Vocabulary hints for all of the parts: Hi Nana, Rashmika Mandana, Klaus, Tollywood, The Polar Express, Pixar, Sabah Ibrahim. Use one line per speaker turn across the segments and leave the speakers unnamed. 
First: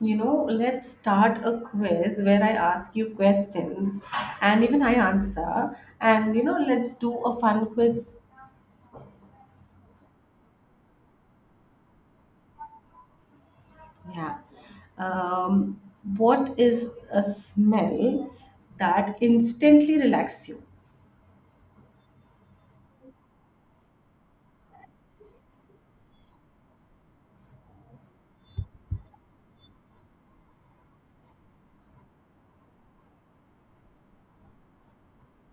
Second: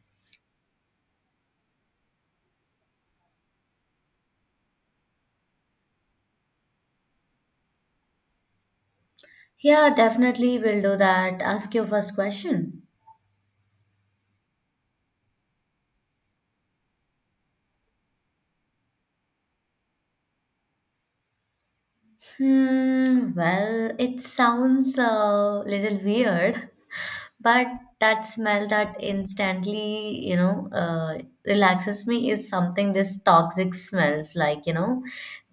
Let's start a quiz where I ask you questions and even I answer. Let's do a fun quiz.
Yeah, definitely will do that. Ask your first question.
Yeah. Um, what is a smell that instantly relaxes you?
Hmm, well, it sounds a little weird, but that smell that instantly, relaxes me is something this toxic smells like,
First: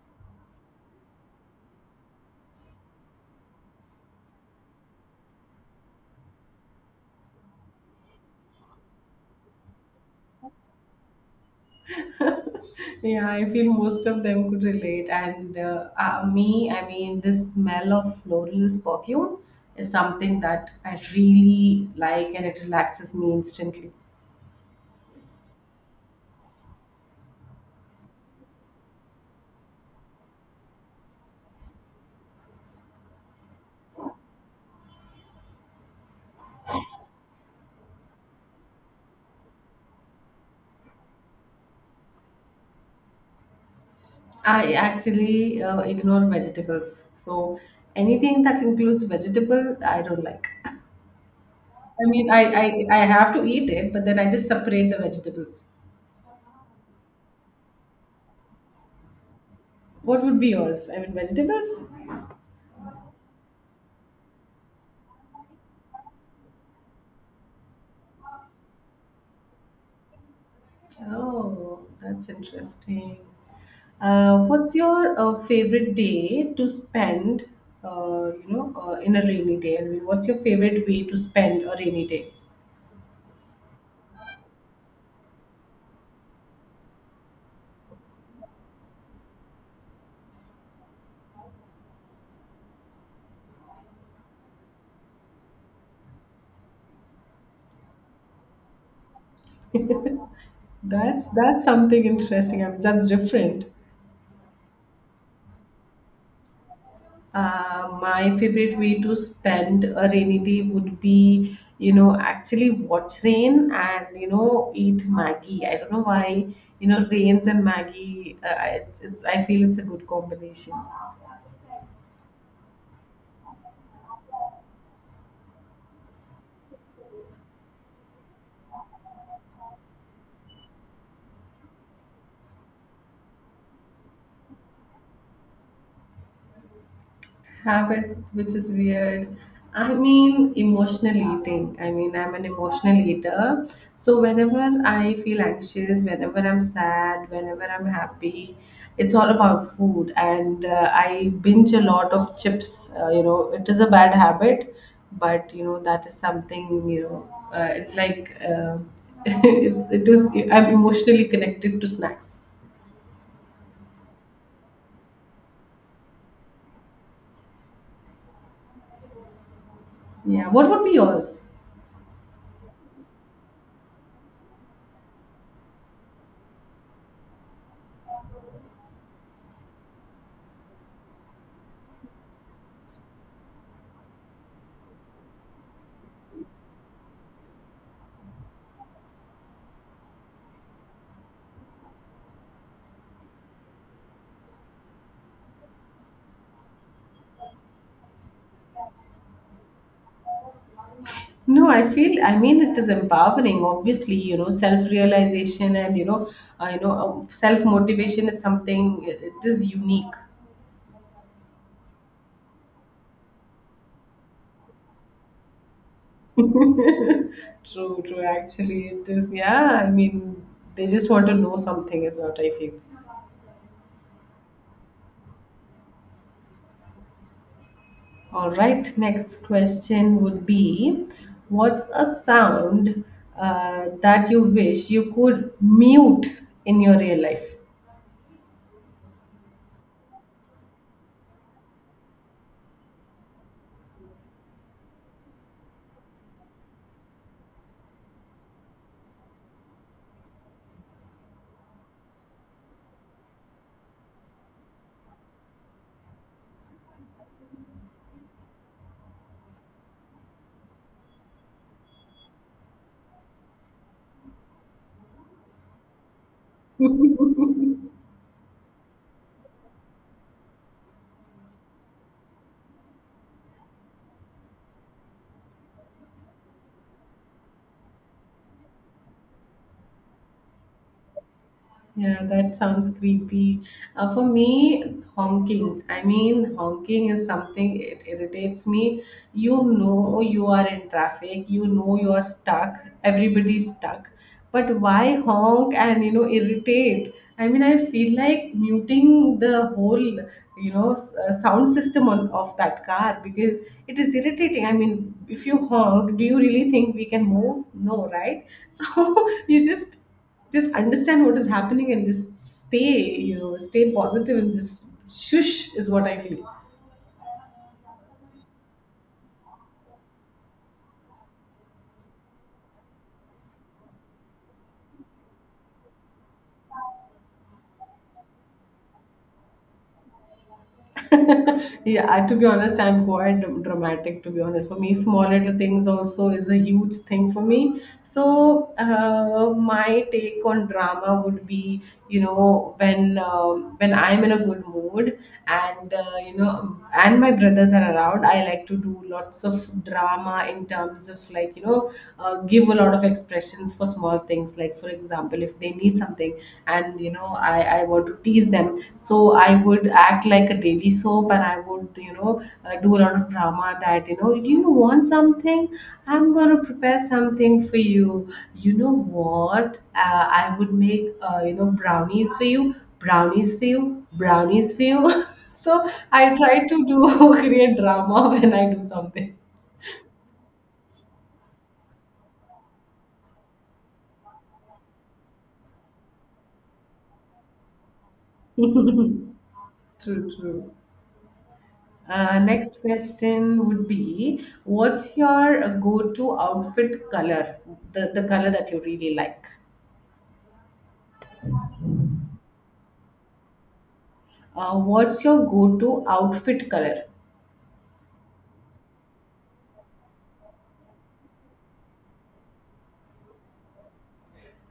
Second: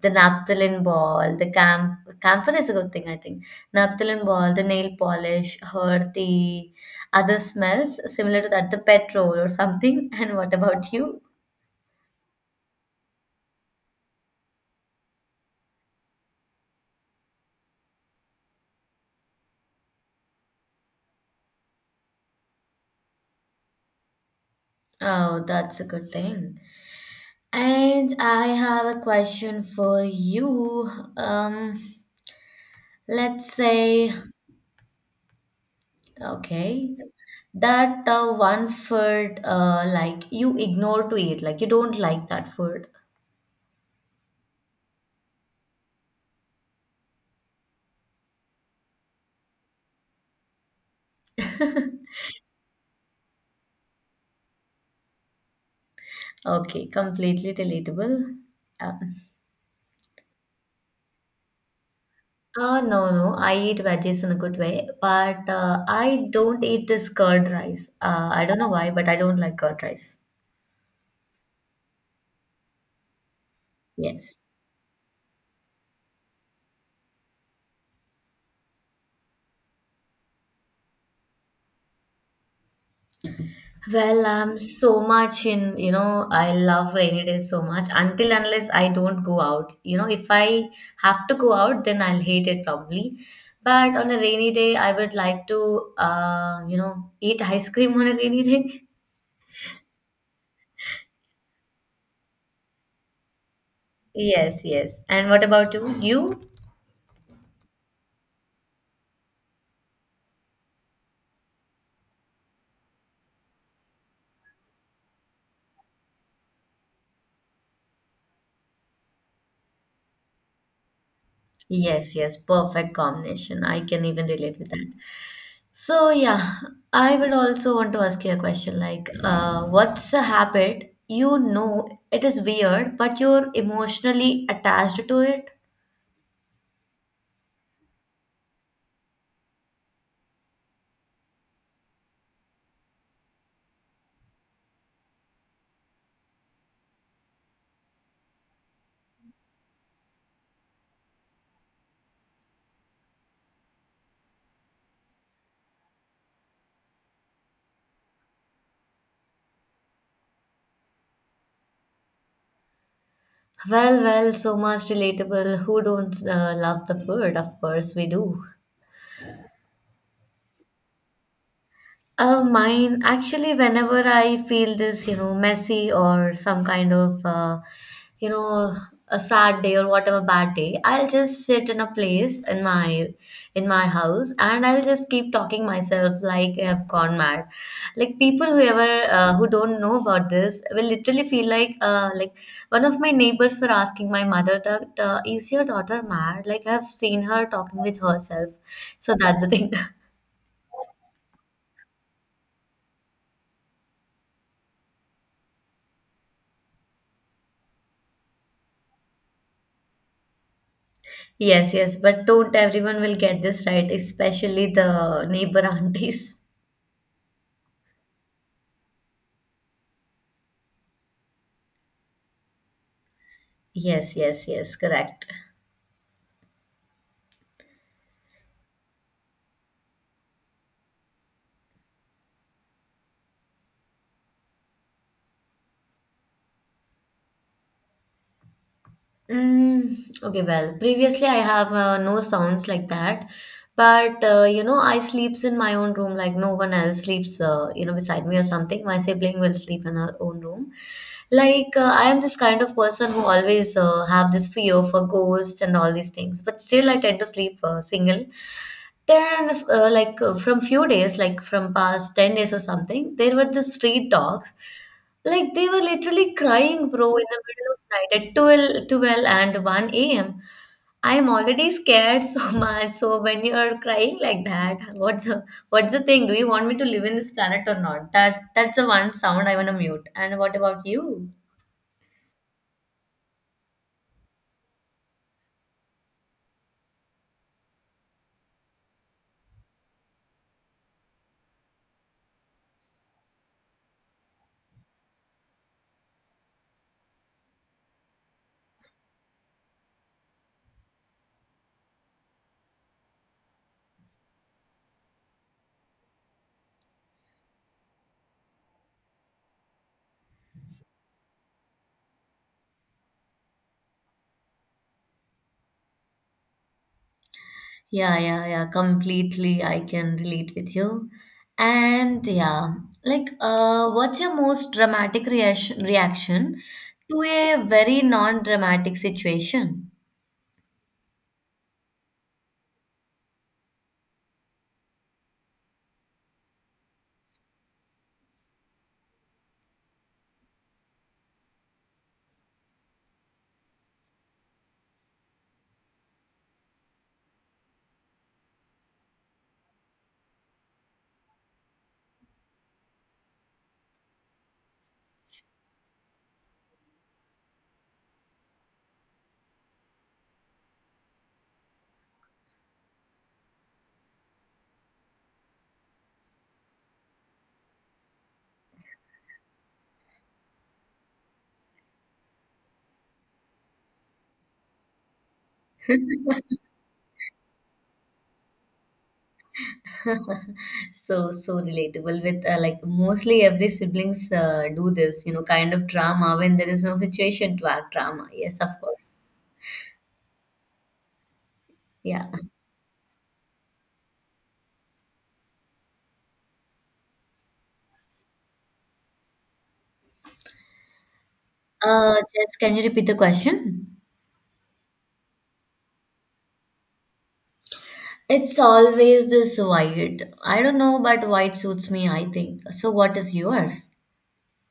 the naphthalene ball, the camphor is a good thing, I think. Naphthalene ball, the nail polish, or the other smells similar to that, the petrol or something. And what about you?
Yeah, I feel most of them could relate. And Me, the smell of florals perfume is something that I really like and it relaxes me instantly.
Oh, that's a good thing. And I have a question for you. Um, let's say, okay, that one food like you ignore to eat, like you don't like that food.
I actually ignore vegetables. So anything that includes vegetable, I don't like. I mean, I have to eat it, but then I just separate the vegetables.
Okay, completely relatable. Um,
What would be yours? I mean, vegetables?
no, no, I eat veggies in a good way, but I don't eat this curd rice. I don't know why, but I don't like curd rice.
Oh, that's interesting.
Yes.
What's your favorite day to spend, in a rainy day? I mean, what's your favorite way to spend a rainy day?
Well, I'm so much in, I love rainy days so much until unless I don't go out. You know, if I have to go out, then I'll hate it probably. But on a rainy day, I would like to, eat ice cream on a rainy day.
That's something interesting. I mean, that's different.
Yes, yes. And what about you? You?
My favorite way to spend a rainy day would be, you know, actually watch rain and, you know, eat Maggie. I don't know why, you know, rains and Maggie, I feel it's a good combination.
Yes, yes. Perfect combination. I can even relate with that. So yeah, I would also want to ask you a question like, what's a habit you know it is weird, but you're emotionally attached to it?
Habit which is weird. I mean, emotional eating. I mean, I'm an emotional eater. So whenever I feel anxious, whenever I'm sad, whenever I'm happy, it's all about food. And I binge a lot of chips. You know, it is a bad habit, but you know, that is something, you know, it's like it is, I'm emotionally connected to snacks.
Well, well, so much relatable. Who don't love the food? Of course, we do.
Yeah, what would be yours?
Mine actually, whenever I feel this, messy or some kind of, you know, a sad day or whatever bad day, I'll just sit in a place in my house and I'll just keep talking myself like I've gone mad. Like people whoever who don't know about this will literally feel like one of my neighbors were asking my mother that is your daughter mad? Like I've seen her talking with herself. So that's the thing.
No, I feel, I mean, it is empowering, obviously, you know, self-realization and, you know, self-motivation is something, it is unique.
Yes, yes, but don't everyone will get this right, especially the neighbor aunties.
True, true, actually, it is, yeah, I mean, they just want to know something is what I feel.
Yes, yes, yes, correct.
All right, next question would be, what's a sound that you wish you could mute in your real life?
Mm, okay, well, previously I have no sounds like that, but I sleeps in my own room like no one else sleeps, beside me or something. My sibling will sleep in her own room. I am this kind of person who always have this fear for ghosts and all these things, but still I tend to sleep single. Then, from few days, like from past 10 days or something, there were the street dogs. Like they were literally crying, bro, in the middle of night at twelve, and 1 a.m. I am already scared so much. So when you are crying like that, what's the thing? Do you want me to live in this planet or not? That's the one sound I want to mute. And what about you?
Yeah, that sounds creepy. For me, honking. I mean, honking is something it irritates me. You know you are in traffic. You know you are stuck. Everybody's stuck. But why honk and you know irritate? I mean, I feel like muting the whole, you know, sound system on, of that car because it is irritating. I mean, if you honk, do you really think we can move? No, right? So you just understand what is happening and just stay, you know, stay positive and just shush is what I feel.
Yeah, yeah, yeah, completely. I can relate with you. And yeah, like, what's your most dramatic reaction to a very non-dramatic situation?
Yeah, I- to be honest, I'm quite dramatic. To be honest, for me, small little things also is a huge thing for me. So my take on drama would be, you know, when I'm in a good mood and you know, and my brothers are around, I like to do lots of drama in terms of, like, you know, give a lot of expressions for small things. Like, for example, if they need something and you know I want to tease them. So I would act like a daily soap and I would, you know, do a lot of drama that, you know, you want something, I'm going to prepare something for you, you know what, I would make, you know, brownies for you, brownies for you, brownies for you. So I try to do create drama when I do something.
So so relatable with like mostly every siblings do this you know kind of drama when there is no situation to act drama, yes, of course.
True, true.
Yeah.
Next question would be, what's your go-to outfit color? The color that you really like.
Just can you repeat the question?
What's your go-to outfit color?
It's always this white. I don't know, but white suits me, I think. So what is yours?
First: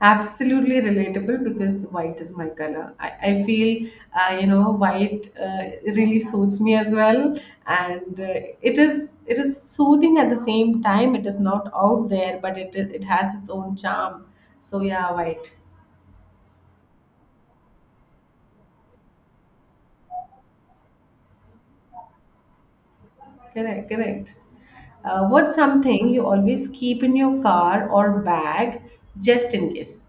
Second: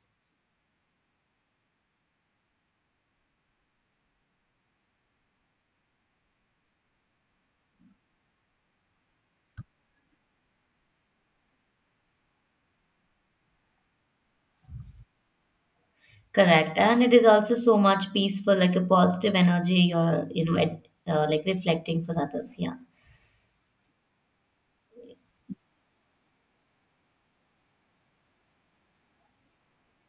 Absolutely relatable because white is my color. I feel, white really suits me as well, and it is soothing at the same time. It is not out there, but it is, it has its own charm. So yeah, white.
Correct, and it is also so much peaceful, like a positive energy, or you know it, like reflecting for others. Yeah.
Correct, correct. What's something you always keep in your car or bag just in case?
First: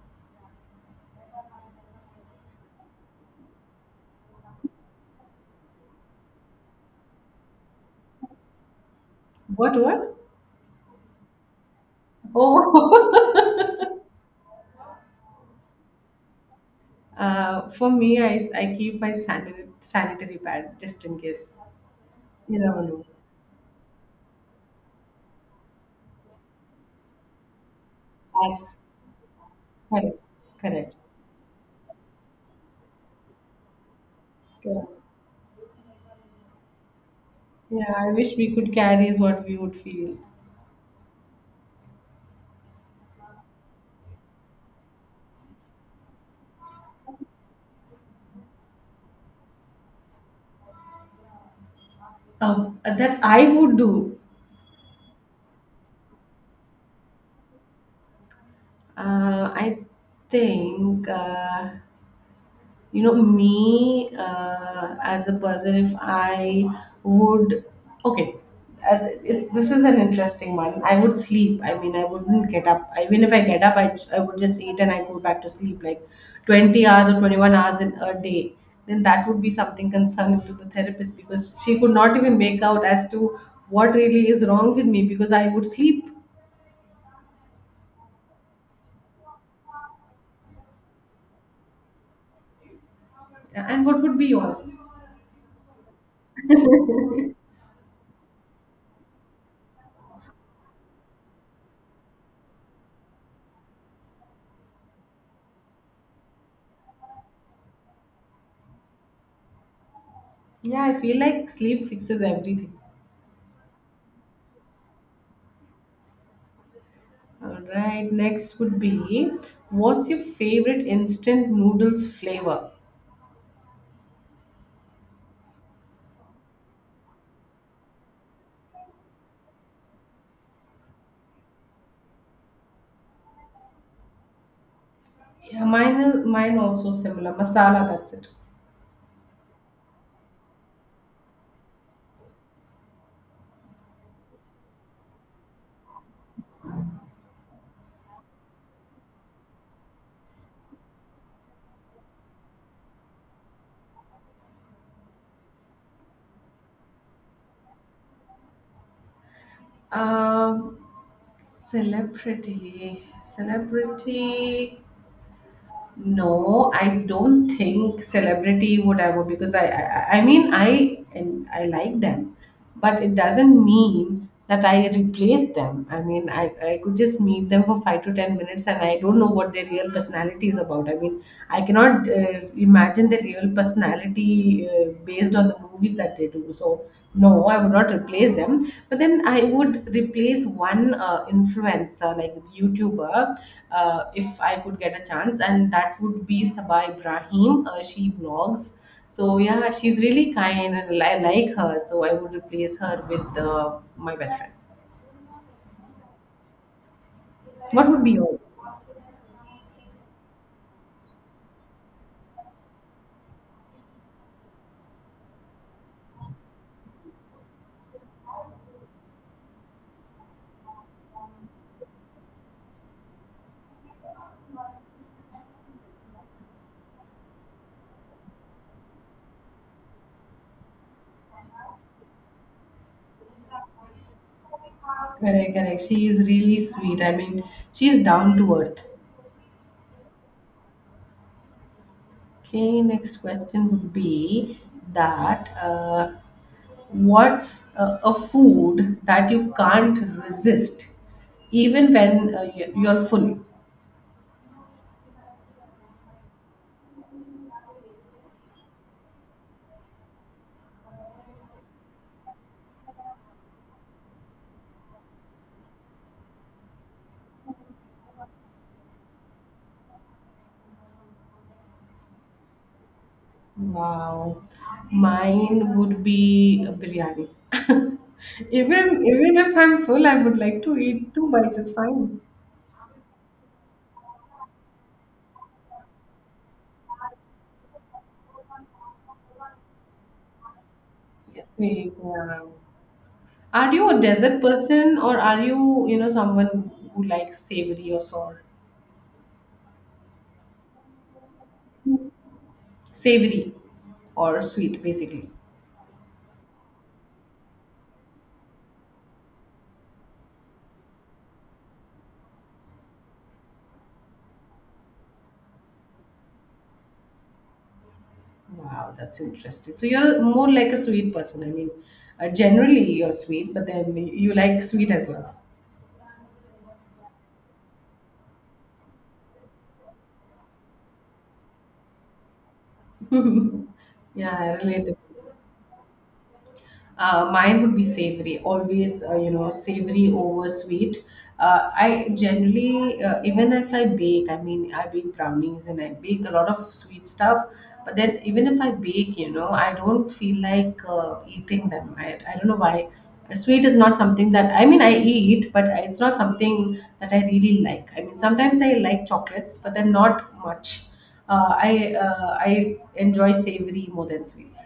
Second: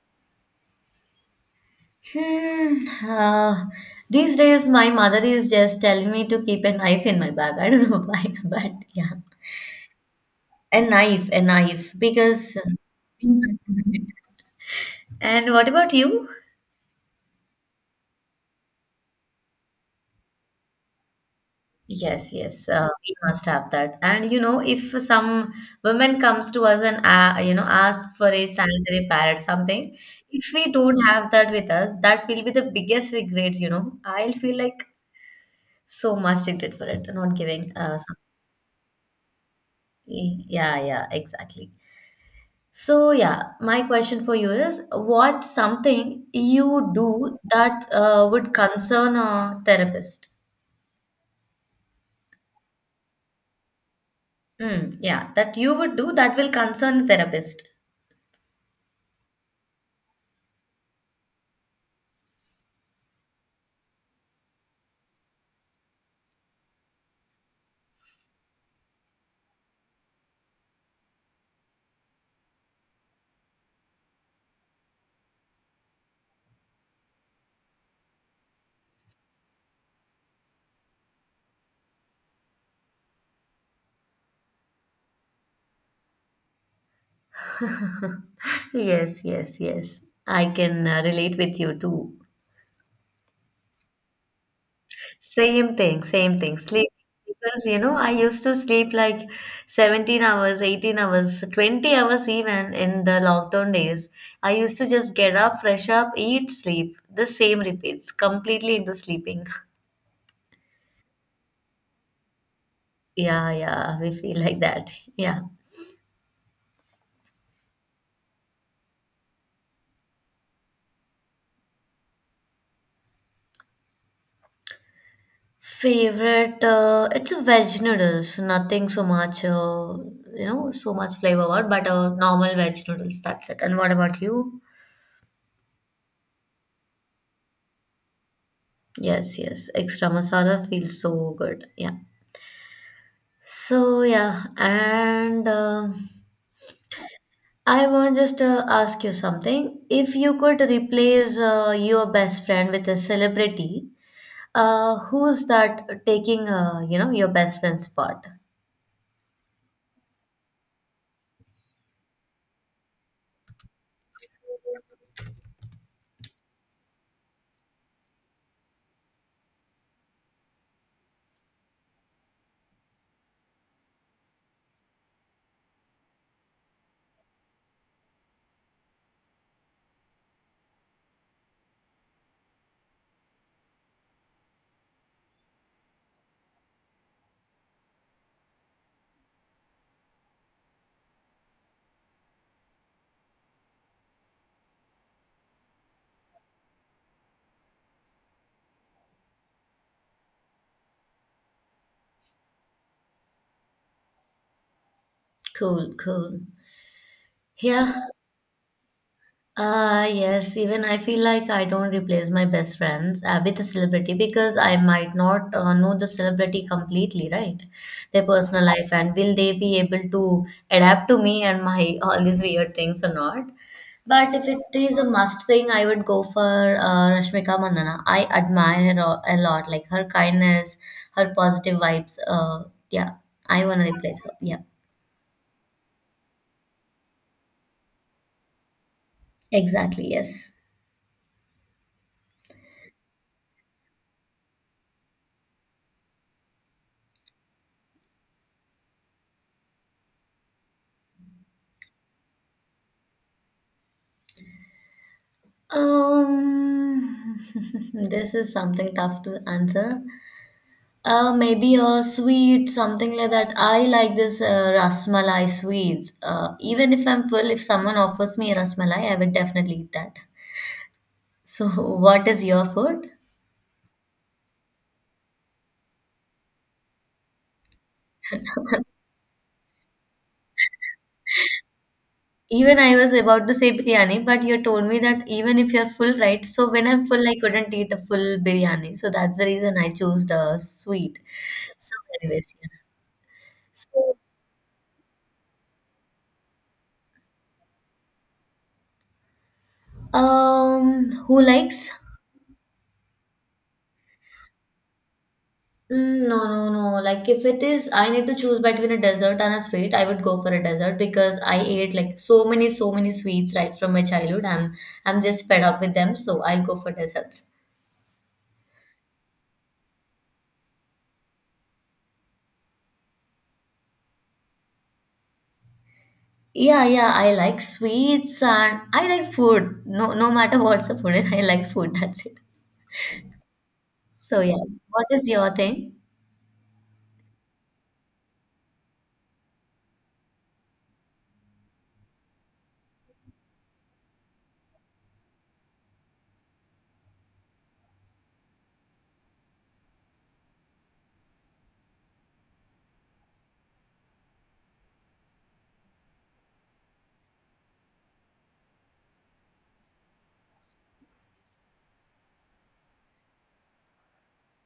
Hmm. These days, my mother is just telling me to keep a knife in my bag. I don't know why, but yeah,
What, what?
a knife, because.
Oh,
And what about you?
for me, I keep my sanitary pad just in case.
Yes,
You
yes,
never know.
we must have that. And you know, if some woman comes to us and ask for a
Asks.
sanitary pad or something,
Correct,
if we
correct,
don't have that with us, that will be the biggest regret. You know, I'll feel like
correct.
so much regret for it, not giving.
Yeah, I
Some,
wish we could carry is what we would feel.
yeah, yeah, exactly. So, yeah, my question for you is what's something you do that would concern a therapist?
That I would do.
Mm, yeah, that you would do that will concern a therapist.
I think. You know, me as a person, if I would, okay, this is an interesting one. I would sleep. I mean, I wouldn't get up. Even if I get up, I would just eat and I go back to sleep like 20 hours or 21 hours in a day. Then that would be something concerning to the therapist because she could not even make out as to what really is wrong with me because I would sleep.
Yes, yes, yes. I can relate with you too.
And what would be yours?
Same thing, same thing. Sleep, because you know I used to sleep like 17 hours, 18 hours, 20 hours even in the lockdown days. I used to just get up, fresh up, eat, sleep. The same repeats, completely into sleeping.
Yeah, I feel like sleep fixes everything.
Yeah, yeah, we feel like that. Yeah.
All right, next would be what's your favorite instant noodles flavor?
Favorite, it's a veg noodles, nothing so much, so much flavor, about, but normal veg noodles, that's it. And what about you?
Yeah, mine is mine also similar. Masala, that's it.
Yes, yes, extra masala feels so good. Yeah. So yeah, and I want just to ask you something. If you could replace your best friend with a celebrity, who's that taking you know your best friend's spot?
Um, Celebrity, celebrity. No, I don't think celebrity would ever because I mean I and I like them, but it doesn't mean that I replace them. I mean I could just meet them for 5 to 10 minutes and I don't know what their real personality is about. I mean I cannot imagine the real personality based on the movies that they do. So no, I would not replace them. But then I would replace one influencer, like YouTuber, if I could get a chance, and that would be Sabah Ibrahim. She vlogs. So yeah, she's really kind, and I like her. So I would replace her with my best friend.
Cool, cool.
What
Yeah.
would be yours?
Yes, even I feel like I don't replace my best friends with a celebrity because I might not know the celebrity completely, right? Their personal life and will they be able to adapt to me and my all these weird things or not? But if it is a must thing, I would go for Rashmika Mandana. I admire her a lot, like her kindness, her positive vibes. Yeah, I want to replace her. Yeah,
Correct, correct. She is really sweet. I mean, she's down to earth.
exactly. Yes.
Okay, next question would be that what's a food that you can't resist even when you're full?
Um, this is something tough to answer. Maybe a sweet, something like that. I like this rasmalai sweets. Even if I'm full, if someone offers me a rasmalai, I would definitely eat that. So, what is your food?
Wow, mine would be a biryani. Even even if I'm full, I would like to eat two bites. It's fine.
Even I was about to say biryani, but you told me that even if you're full, right? So when I'm full, I couldn't eat a full biryani. So that's the reason I chose the sweet.
Yes, we-
So,
yeah.
anyways, yeah.
Are you a
So,
dessert person or are you, you know, someone who likes savory or sour?
who likes?
Savory or sweet, basically.
Mm, no, no, no. Like if it is, I need to choose between a dessert and a sweet. I would go for a dessert because I ate like so many, so many sweets right from my childhood, I'm just fed up with them. So I'll go for desserts.
Wow, that's interesting. So you're more like a sweet person. I mean, generally you're sweet, but then you like sweet as well.
Yeah, yeah. I like sweets and I like food. No, no matter what's the food, I like food. That's it.
Yeah,
So
I
yeah.
relate.
What is your thing?
Mine would be savory, always, savory over sweet. I generally, even if I bake, I mean, I bake brownies and I bake a lot of sweet stuff. But then, even if I bake, you know, I don't feel like eating them. I don't know why. Sweet is not something that, I mean, I eat, but it's not something that I really like. I mean, sometimes I like chocolates, but then not much. I enjoy savory more than sweets.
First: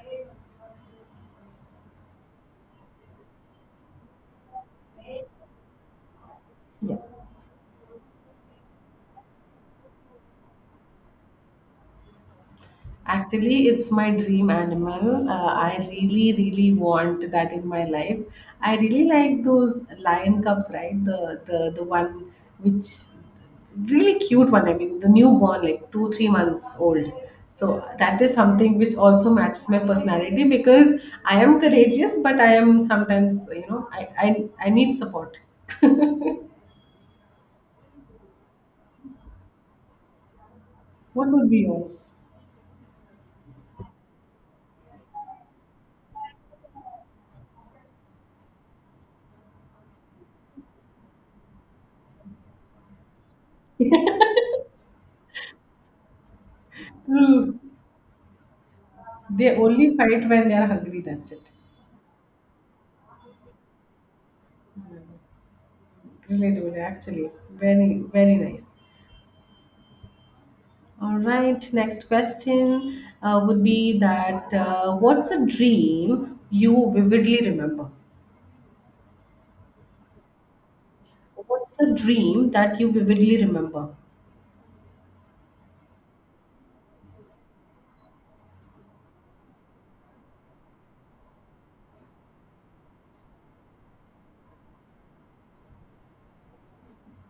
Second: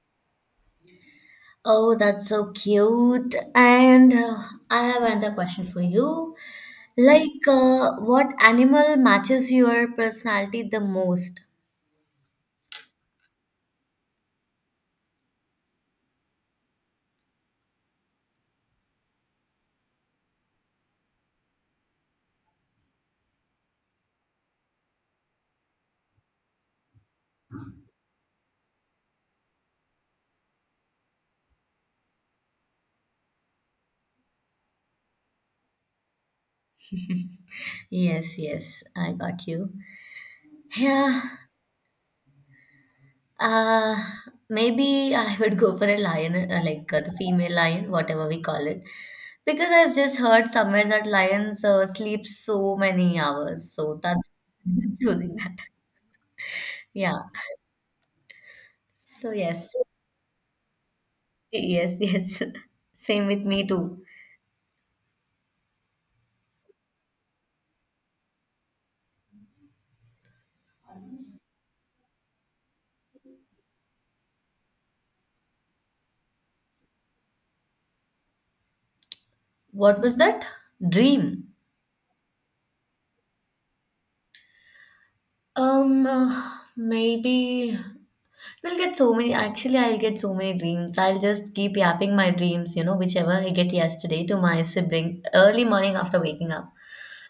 Oh, that's so cute. And I have another question for you.
Yeah.
Like, what animal matches your personality the most?
Actually, it's my dream animal. I really, really want that in my life. I really like those lion cubs, right? The one which really cute one. I mean, the newborn, like 2 3 months old. So that is something which also matches my personality because I am courageous, but I am sometimes you know I need support.
Yes, yes, I got you. Yeah,
What would be yours?
uh, maybe I would go for a lion, the female lion, whatever we call it, because I've just heard somewhere that lions sleep so many hours, so that's choosing that. Yeah.
True.
So
They
yes,
only fight when they are hungry. That's it.
yes, yes. Same with me too.
Really good, actually. Very, very nice. All right, next question would be that what's a dream you vividly remember?
What was that? Dream.
What's a dream that you vividly remember?
Um, uh, maybe. We'll get so many, actually, I'll get so many dreams. I'll just keep yapping my dreams, you know, whichever I get yesterday to my sibling early morning after waking up.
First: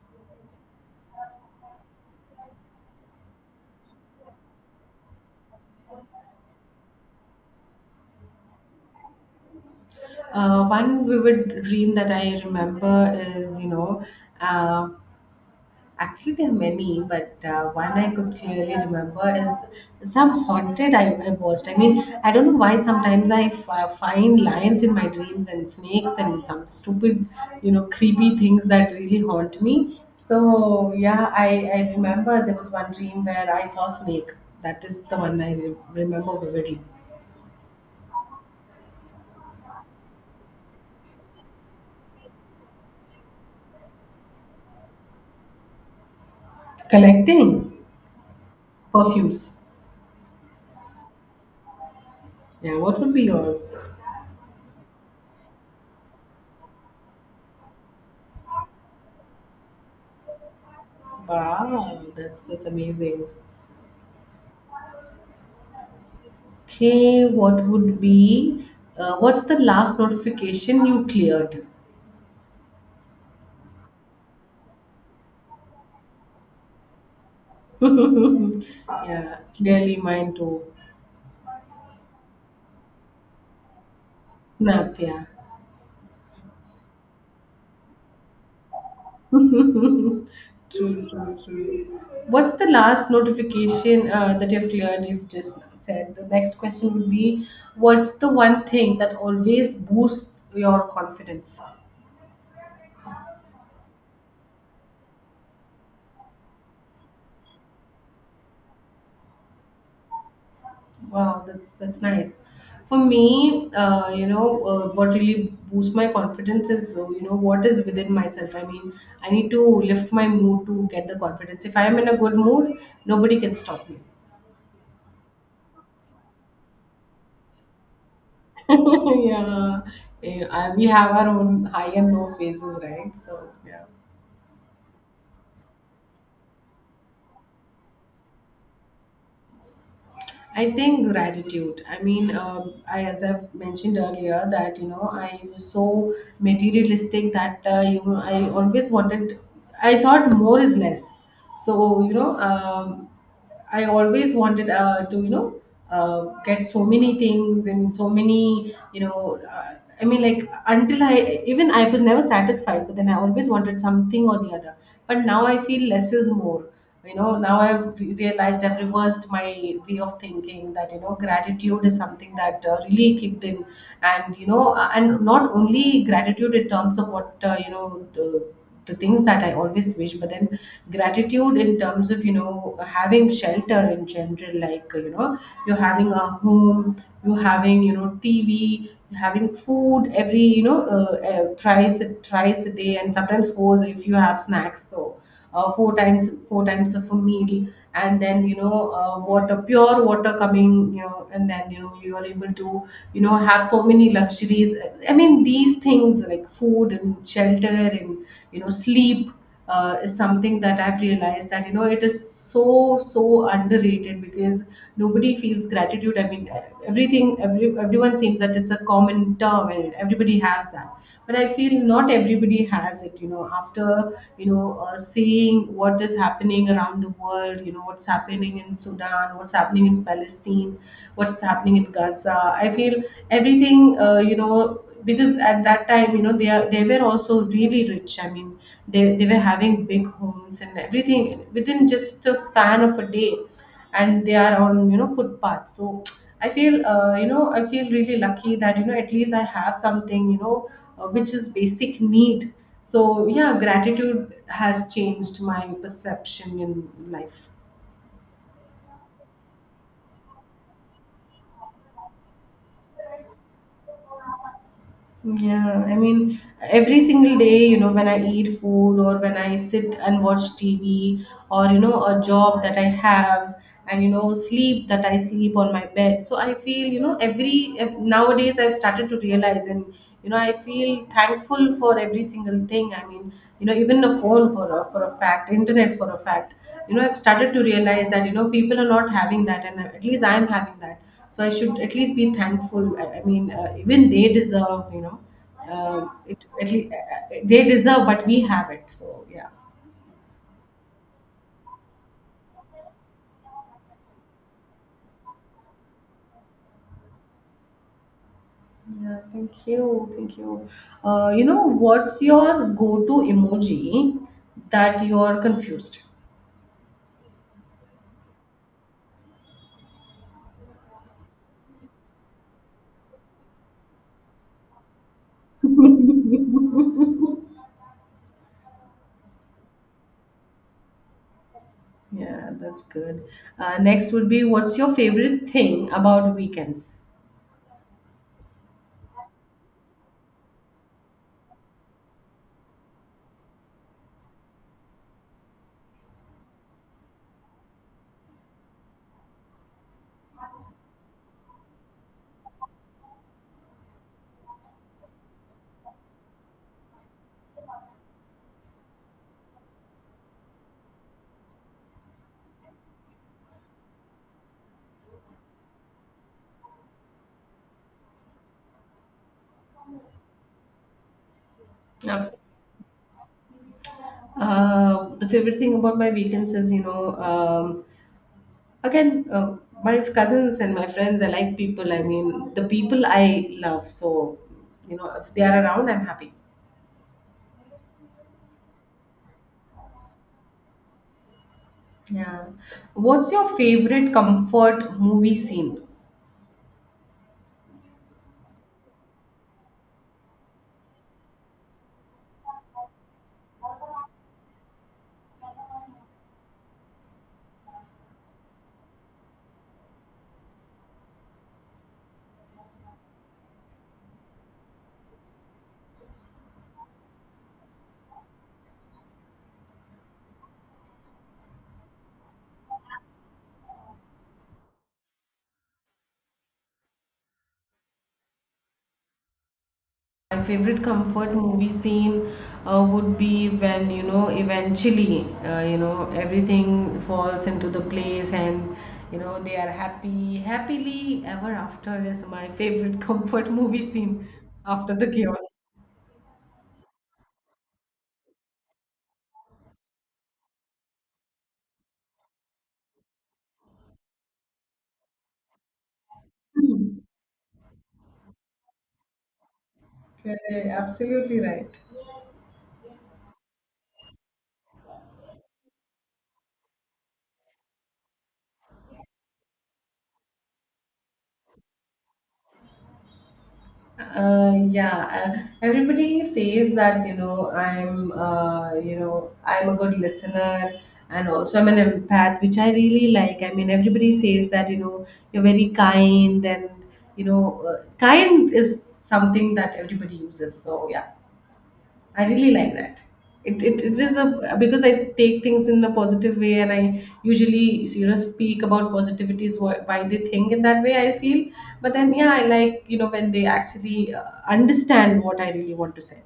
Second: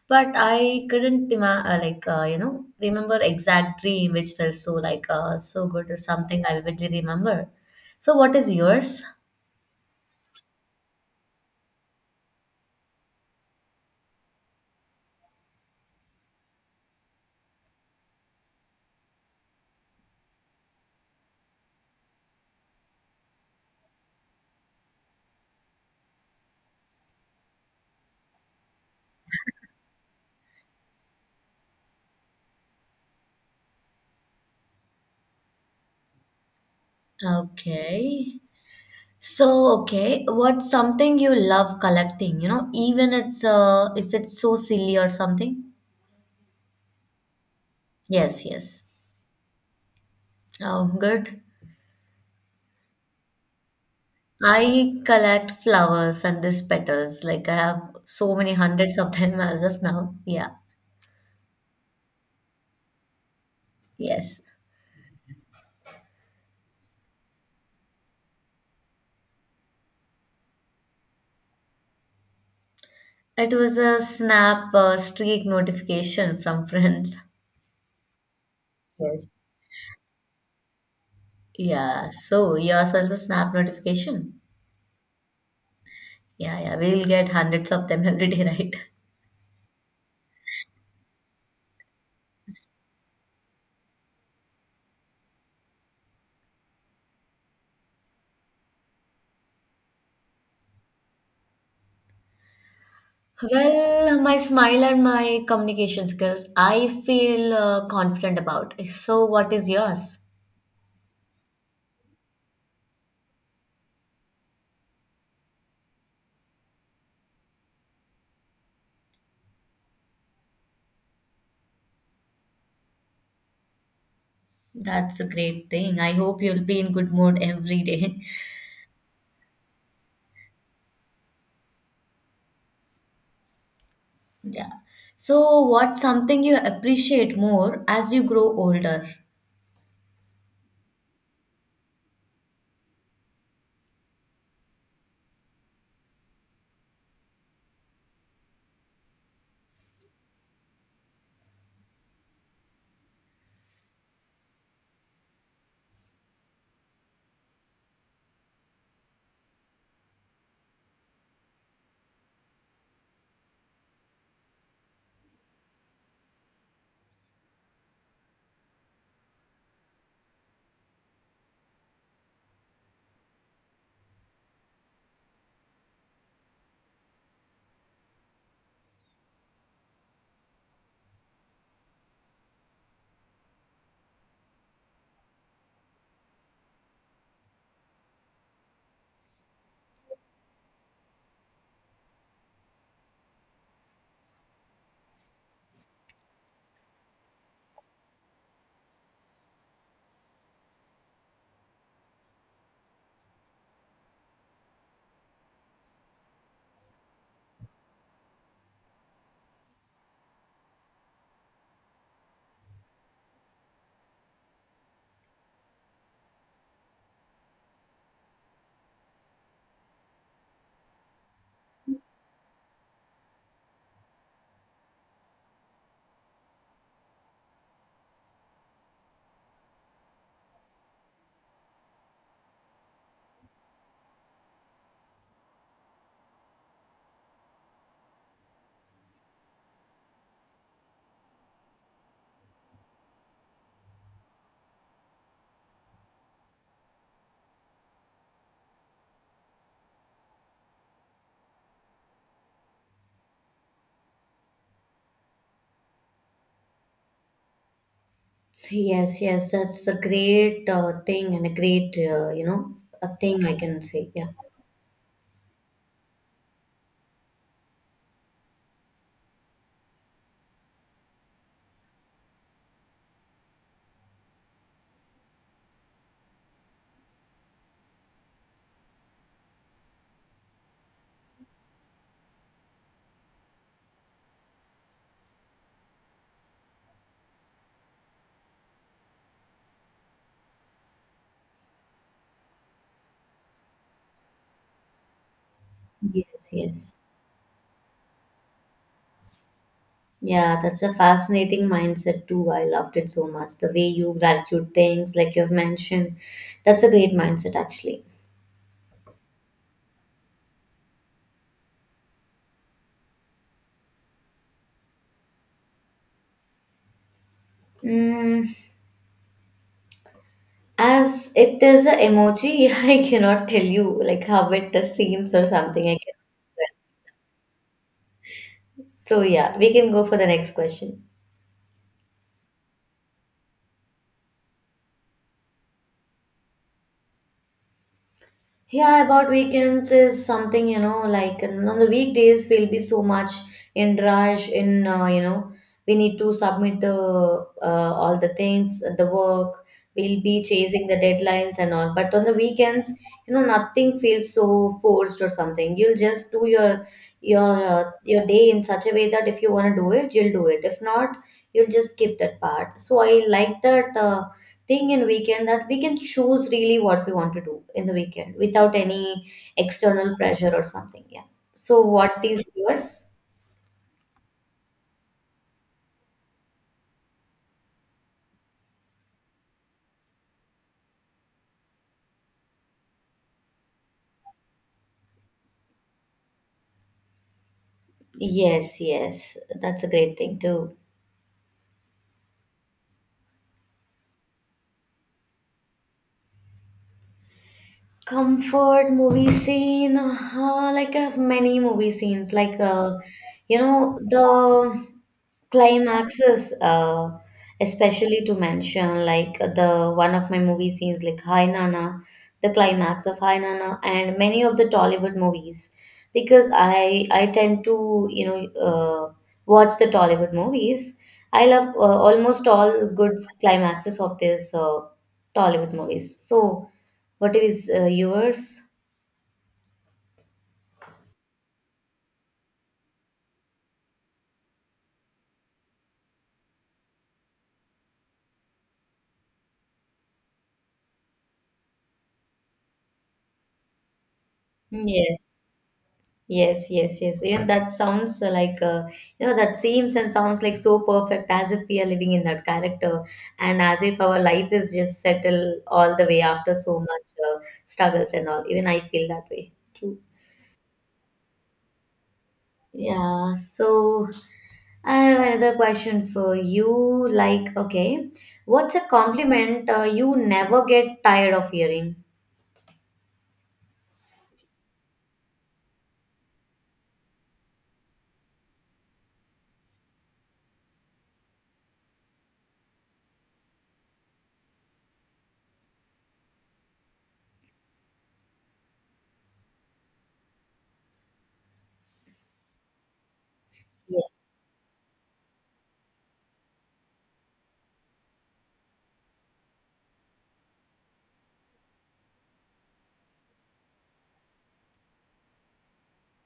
But I couldn't, remember exact dream which felt so, so good or something I vividly remember. So, what is yours?
One vivid dream that I remember is, you know, uh, actually, there are many, but one I could clearly remember is some haunted I have watched. I mean, I don't know why sometimes find lions in my dreams and snakes and some stupid, you know, creepy things that really haunt me. So, yeah, I remember there was one dream where I saw snake. That is the one remember vividly.
Okay. So, okay, what's something you love collecting, you know, even it's, if it's so silly or something?
Collecting
Yes, yes.
perfumes.
Oh, good.
Yeah, what would be yours?
I collect flowers and these petals. Like I have so many hundreds of them as of now. Yeah.
Wow, that's amazing.
Yes.
Okay, what would be, what's the last notification you cleared?
It was a snap streak notification from friends. Yes.
Yeah, clearly mine too.
Yeah. So yours also snap notification.
Snap, yeah.
Yeah, yeah. We'll get hundreds of them every day, right?
True, true, true. What's the last notification that you've cleared? You've just said. The next question would be, what's the one thing that always boosts your confidence?
Well, my smile and my communication skills, I feel confident about. So what is yours?
Wow, that's nice. For me, what really boosts my confidence is, what is within myself. I mean, I need to lift my mood to get the confidence. If I am in a good mood, nobody can stop me.
That's a great thing. I hope you'll be in good mood every day.
Yeah. Yeah, we have our own high and low phases, right? So yeah.
Yeah. So, what's something you appreciate more as you grow older?
I think gratitude. I mean, I as I've mentioned earlier that you know I was so materialistic that you know I always wanted. I thought more is less. So you know, I always wanted to you know get so many things and so many you know. I mean, like until I even I was never satisfied, but then I always wanted something or the other. But now I feel less is more. Now realized I've reversed my way of thinking that gratitude is something that really kicked in, and you know and not only gratitude in terms of what, the things that I always wish, but then gratitude in terms of, having shelter in general, like you're having a home, you're having, TV, you're having food every twice a day, and sometimes fours if you have snacks. So four times of a meal. And then, water, pure water coming, and then you are able to have so many luxuries. I mean, these things like food and shelter and, sleep, is something that I've realized that, it is so, so, so underrated because nobody feels gratitude. I mean, everyone seems that it's a common term, and everybody has that. But I feel not everybody has it. After seeing what is happening around the world, you know what's happening in Sudan, what's happening in Palestine, what's happening in Gaza. I feel everything, because at that time, they were also really rich. I mean, they were having big homes and everything within just a span of a day, and they are on, footpaths. So I feel really lucky that, at least I have something, which is basic need. So yeah, gratitude has changed my perception in life.
Yes, yes, that's a great thing and a great, a thing I can say. Yeah.
Yeah, I mean, every single day, when I eat food, or when I sit and watch TV, or, a job that I have, and, sleep that I sleep on my bed. So I feel, nowadays I've started to realize, and, I feel thankful for every single thing. I mean, even a phone for a fact, internet for a fact. You know, I've started to realize that, people are not having that, and at least I'm having that, so I should at least be thankful. I mean, even they deserve, it
Yes,
at least,
yes.
they deserve, but we have it, so yeah.
Yeah, that's a fascinating mindset too. I loved it so much. The way you gratitude things, like you have mentioned, that's a great mindset actually.
Yeah, thank you, thank you. What's your go-to emoji that you're confused?
Mm, as it is a emoji, I cannot tell you like how it seems or something. I can. So yeah, we can go for the next question.
Yeah, that's good. Next would be, what's your favorite thing about weekends?
Yeah, about weekends is something, you know, like and on the weekdays we'll be so much in rush in, we need to submit the all the things, the work, we'll be chasing the deadlines and all. But on the weekends, you know, nothing feels so forced or something. You'll just do your day in such a way that if you want to do it, you'll do it. If not, you'll just skip that part. So I like that thing in weekend that we can choose really what we want to do in the weekend without any external pressure or something. Yeah, so what
Abs-
is yours?
Uh, the favorite thing about my weekends is, um, again, my cousins and my friends. I like people. I mean, the people I love. So, if they are around, I'm happy.
Yes, yes, that's a great thing to.
Yeah. What's your favorite comfort movie scene?
Comfort movie scene, like I have many movie scenes. Like, the climaxes, especially to mention, like the one of my movie scenes, like Hi Nana, the climax of Hi Nana, and many of the Tollywood movies, because I tend to uh, watch the Tollywood movies. I love almost all good climaxes of this Tollywood movies. So. What is yours?
My favorite comfort movie scene would be when, eventually, everything falls into the place, and, they are happy. Happily ever after is my favorite comfort movie scene after the
Yes.
chaos.
Yes, yes, yes. Even that sounds that seems and sounds like so perfect as if we are living in that character and as if our life is just settled all the way after so much uh, struggles and all. Even I feel that way. True.
Okay, absolutely right.
Yeah. So I have another question for you. Like, okay, what's a compliment you never get tired of hearing?
Yeah, everybody says that, I'm a good listener, and also I'm an empath, which I really like. I mean, everybody says that, you're very kind, and, kind is something that everybody uses. So, yeah. I really like that. It
Yes.
is a because I take things in a positive way, and I usually speak about positivities, why they think in that way, I feel, but then, yeah, I like, when they actually understand what I really want to say,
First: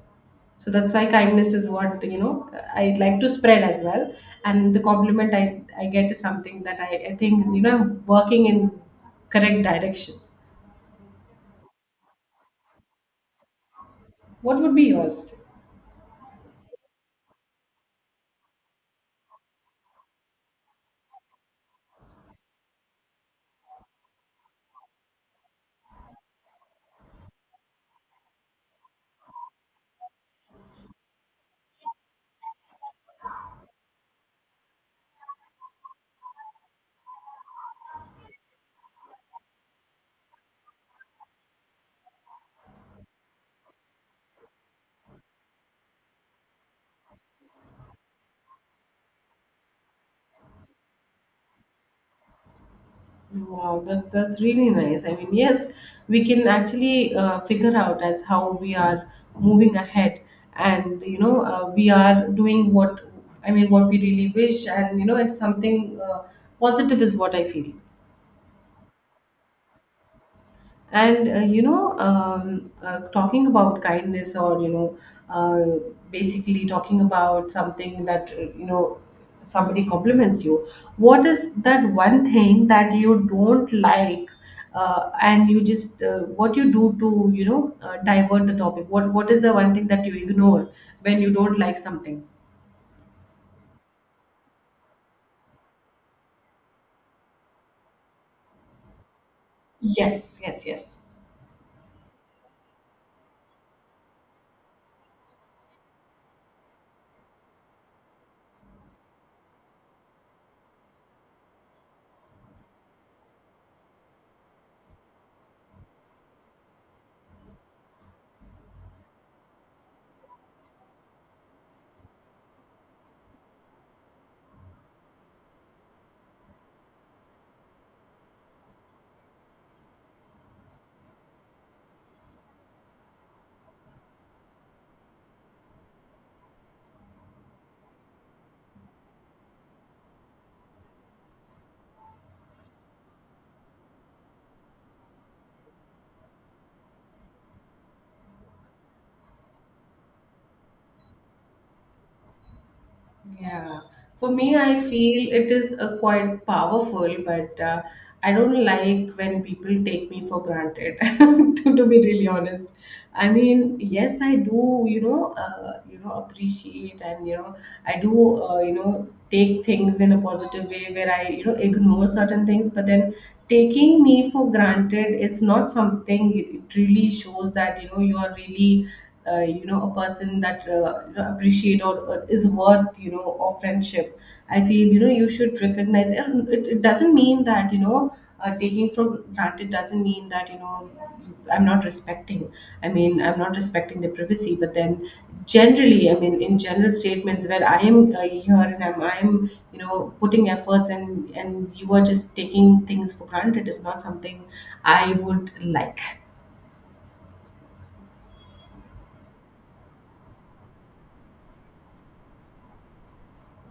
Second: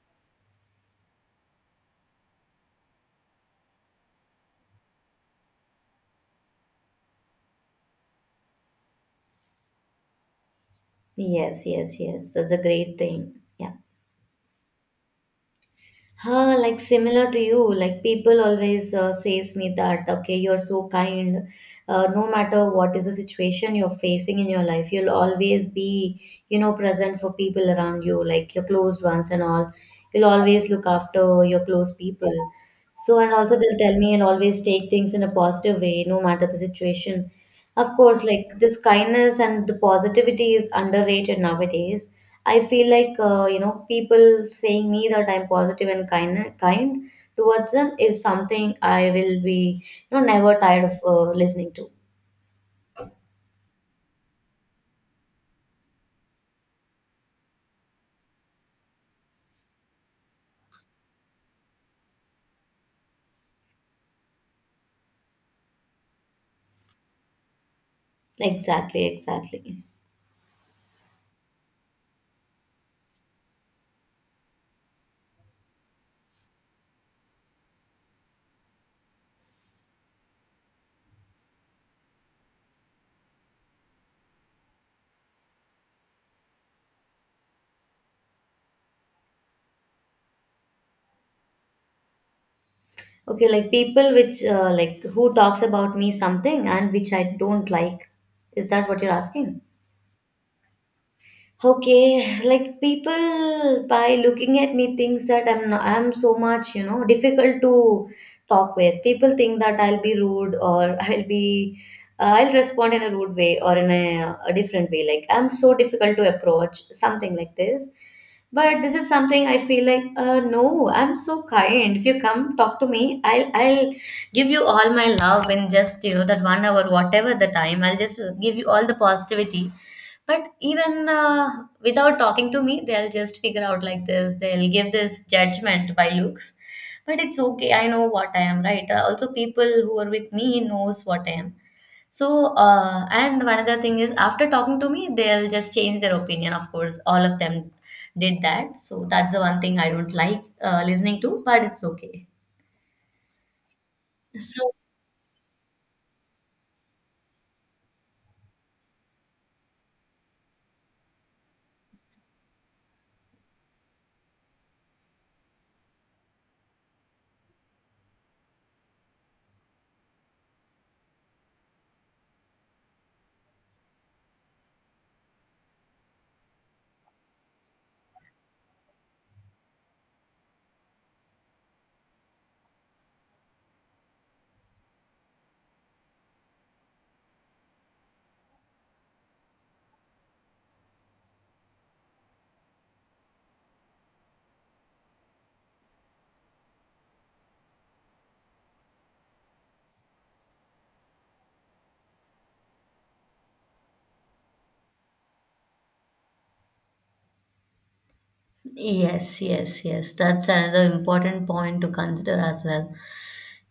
so that's why kindness is what, I like to spread as well, and the compliment I get is something that I think, I'm working in correct direction.
Yes, yes, yes. That's a great thing.
What would be yours?
Huh, like similar to you, like people always says me that okay, you're so kind. No matter what is the situation you're facing in your life, you'll always be, you know, present for people around you, like your closed ones and all. You'll always look after your close people. So, and also they'll tell me I'll always take things in a positive way, no matter the situation. Of course, like this kindness and the positivity is underrated nowadays. I feel like you know, people saying me that I'm positive and kind towards them is something I will be, you know, never tired of listening to.
Wow, that's really nice. I mean, yes, we can actually figure out as how we are moving ahead, and, we are doing what, I mean, what we really wish, and, it's something positive is what I feel.
Exactly, exactly.
And, talking about kindness, or uh, basically talking about something that, somebody compliments you, what is that one thing that you don't like, and you just what you do to, divert the topic. What is the one thing that you ignore when you don't like something?
Okay, like people which like who talks about me something and which I don't like. Is that what you're asking?
Yes, yes, yes.
Okay, like people by looking at me thinks that I'm not, I'm so much, you know, difficult to talk with. People think that I'll be rude or I'll be I'll respond in a rude way or in a different way. Like I'm so difficult to approach, something like this. But this is something I feel like no, I'm so kind. If you come talk to me, I'll give you all my love in just, you know, that 1 hour, whatever the time. I'll just give you all the positivity but even without talking to me, they'll just figure out like this. They'll give this judgment by looks. But it's okay. I know what I am, right? Also, people who are with me knows what I am. So, and one other thing is, after talking to me, they'll just change their opinion. Of course, all of them did that. So that's the one thing I don't like listening to. But it's okay.
Yeah, for me,
So
I feel it is a quite powerful, but I don't like when people take me for granted. To be really honest, I mean, yes, I do. Appreciate, and, I do. Take things in a positive way where I ignore certain things, but then taking me for granted, it's not something. It really shows that, you are really a person that appreciate, or is worth, of friendship. I feel, you should recognize, and it doesn't mean that, taking for granted doesn't mean that, I'm not respecting. I mean, I'm not respecting the privacy, but then generally, I mean, in general statements, where I am here, and I'm putting efforts, and you are just taking things for granted, is not something I would like.
yes, yes, yes. That's another important point to consider as well.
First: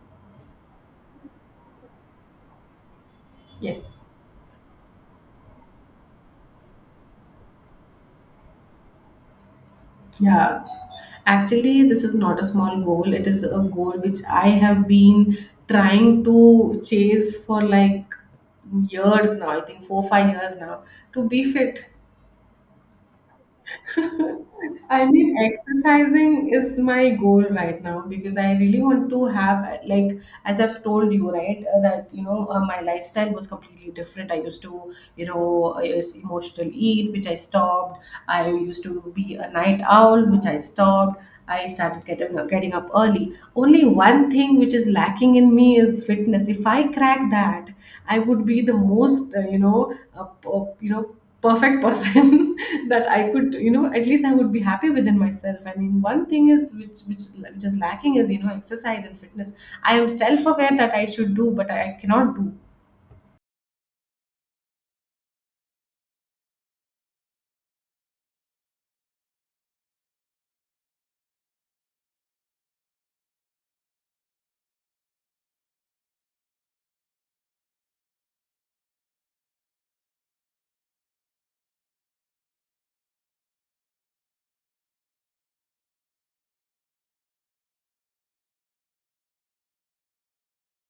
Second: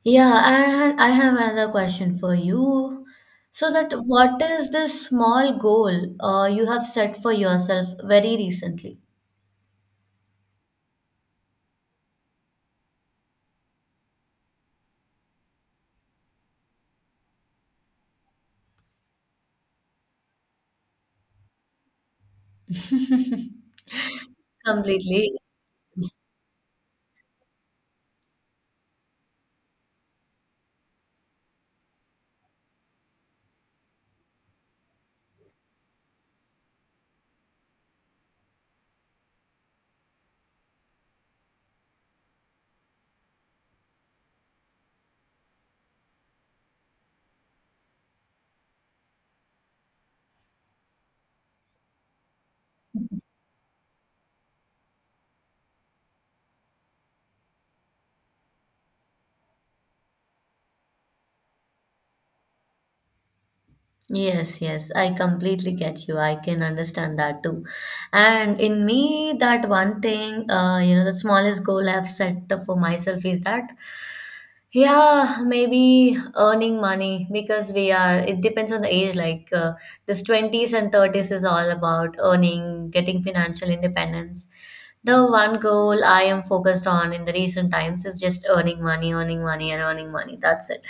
Yeah, and I have another question for you. So that
Yes.
what is this small goal you have set for yourself very recently?
Yeah, actually, this is not a small goal. It is a goal which I have been trying to chase for, like, years now. I think 4, 5 years now, to be fit. I mean,
Completely.
exercising is my goal right now, because I really want to have, like, as I've told you, right, that, my lifestyle was completely different. I used to, you know, I used emotional eat, which I stopped. I used to be a night owl, which I stopped. I started getting up early. Only one thing which is lacking in me is fitness. If I crack that, I would be the most, perfect person that I could, at least I would be happy within myself. I mean, one thing is which is lacking is, exercise and fitness. I am self aware that I should do, but I cannot do.
Yes, yes, I completely get you. I can understand that too. And in me, that one thing, the smallest goal I've set for myself is that, yeah, maybe earning money because it depends on the age. Like this 20s and 30s is all about earning, getting financial independence. The one goal I am focused on in the recent times is just earning money, and earning money. That's it.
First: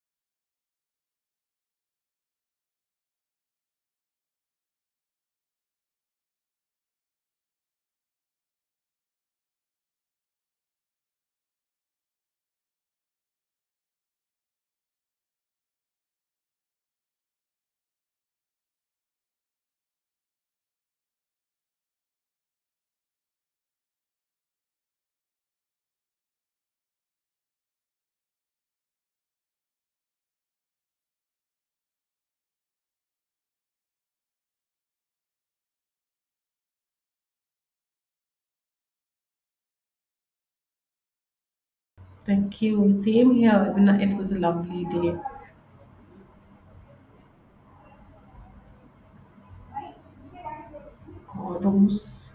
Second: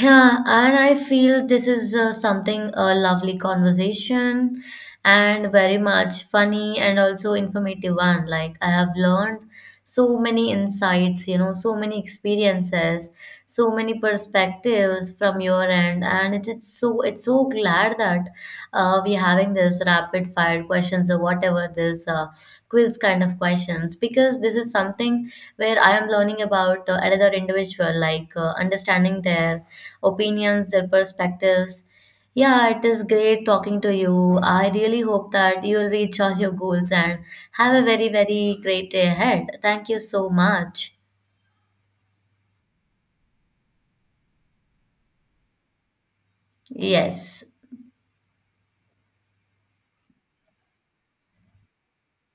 Yeah, and I feel this is something a lovely conversation and very much funny and also informative one. Like I have learned so many insights, you know, so many experiences, so many perspectives from your end, and it's so glad that we're having this rapid fire questions or whatever this quiz kind of questions because this is something where I am learning about another individual, like understanding their opinions, their perspectives. Yeah, it is great talking to you. I really hope that you will reach all your goals and have a very, very great day ahead. Thank you so much.
Thank you. Same here. It was a lovely day.
Yes.
God, Rose.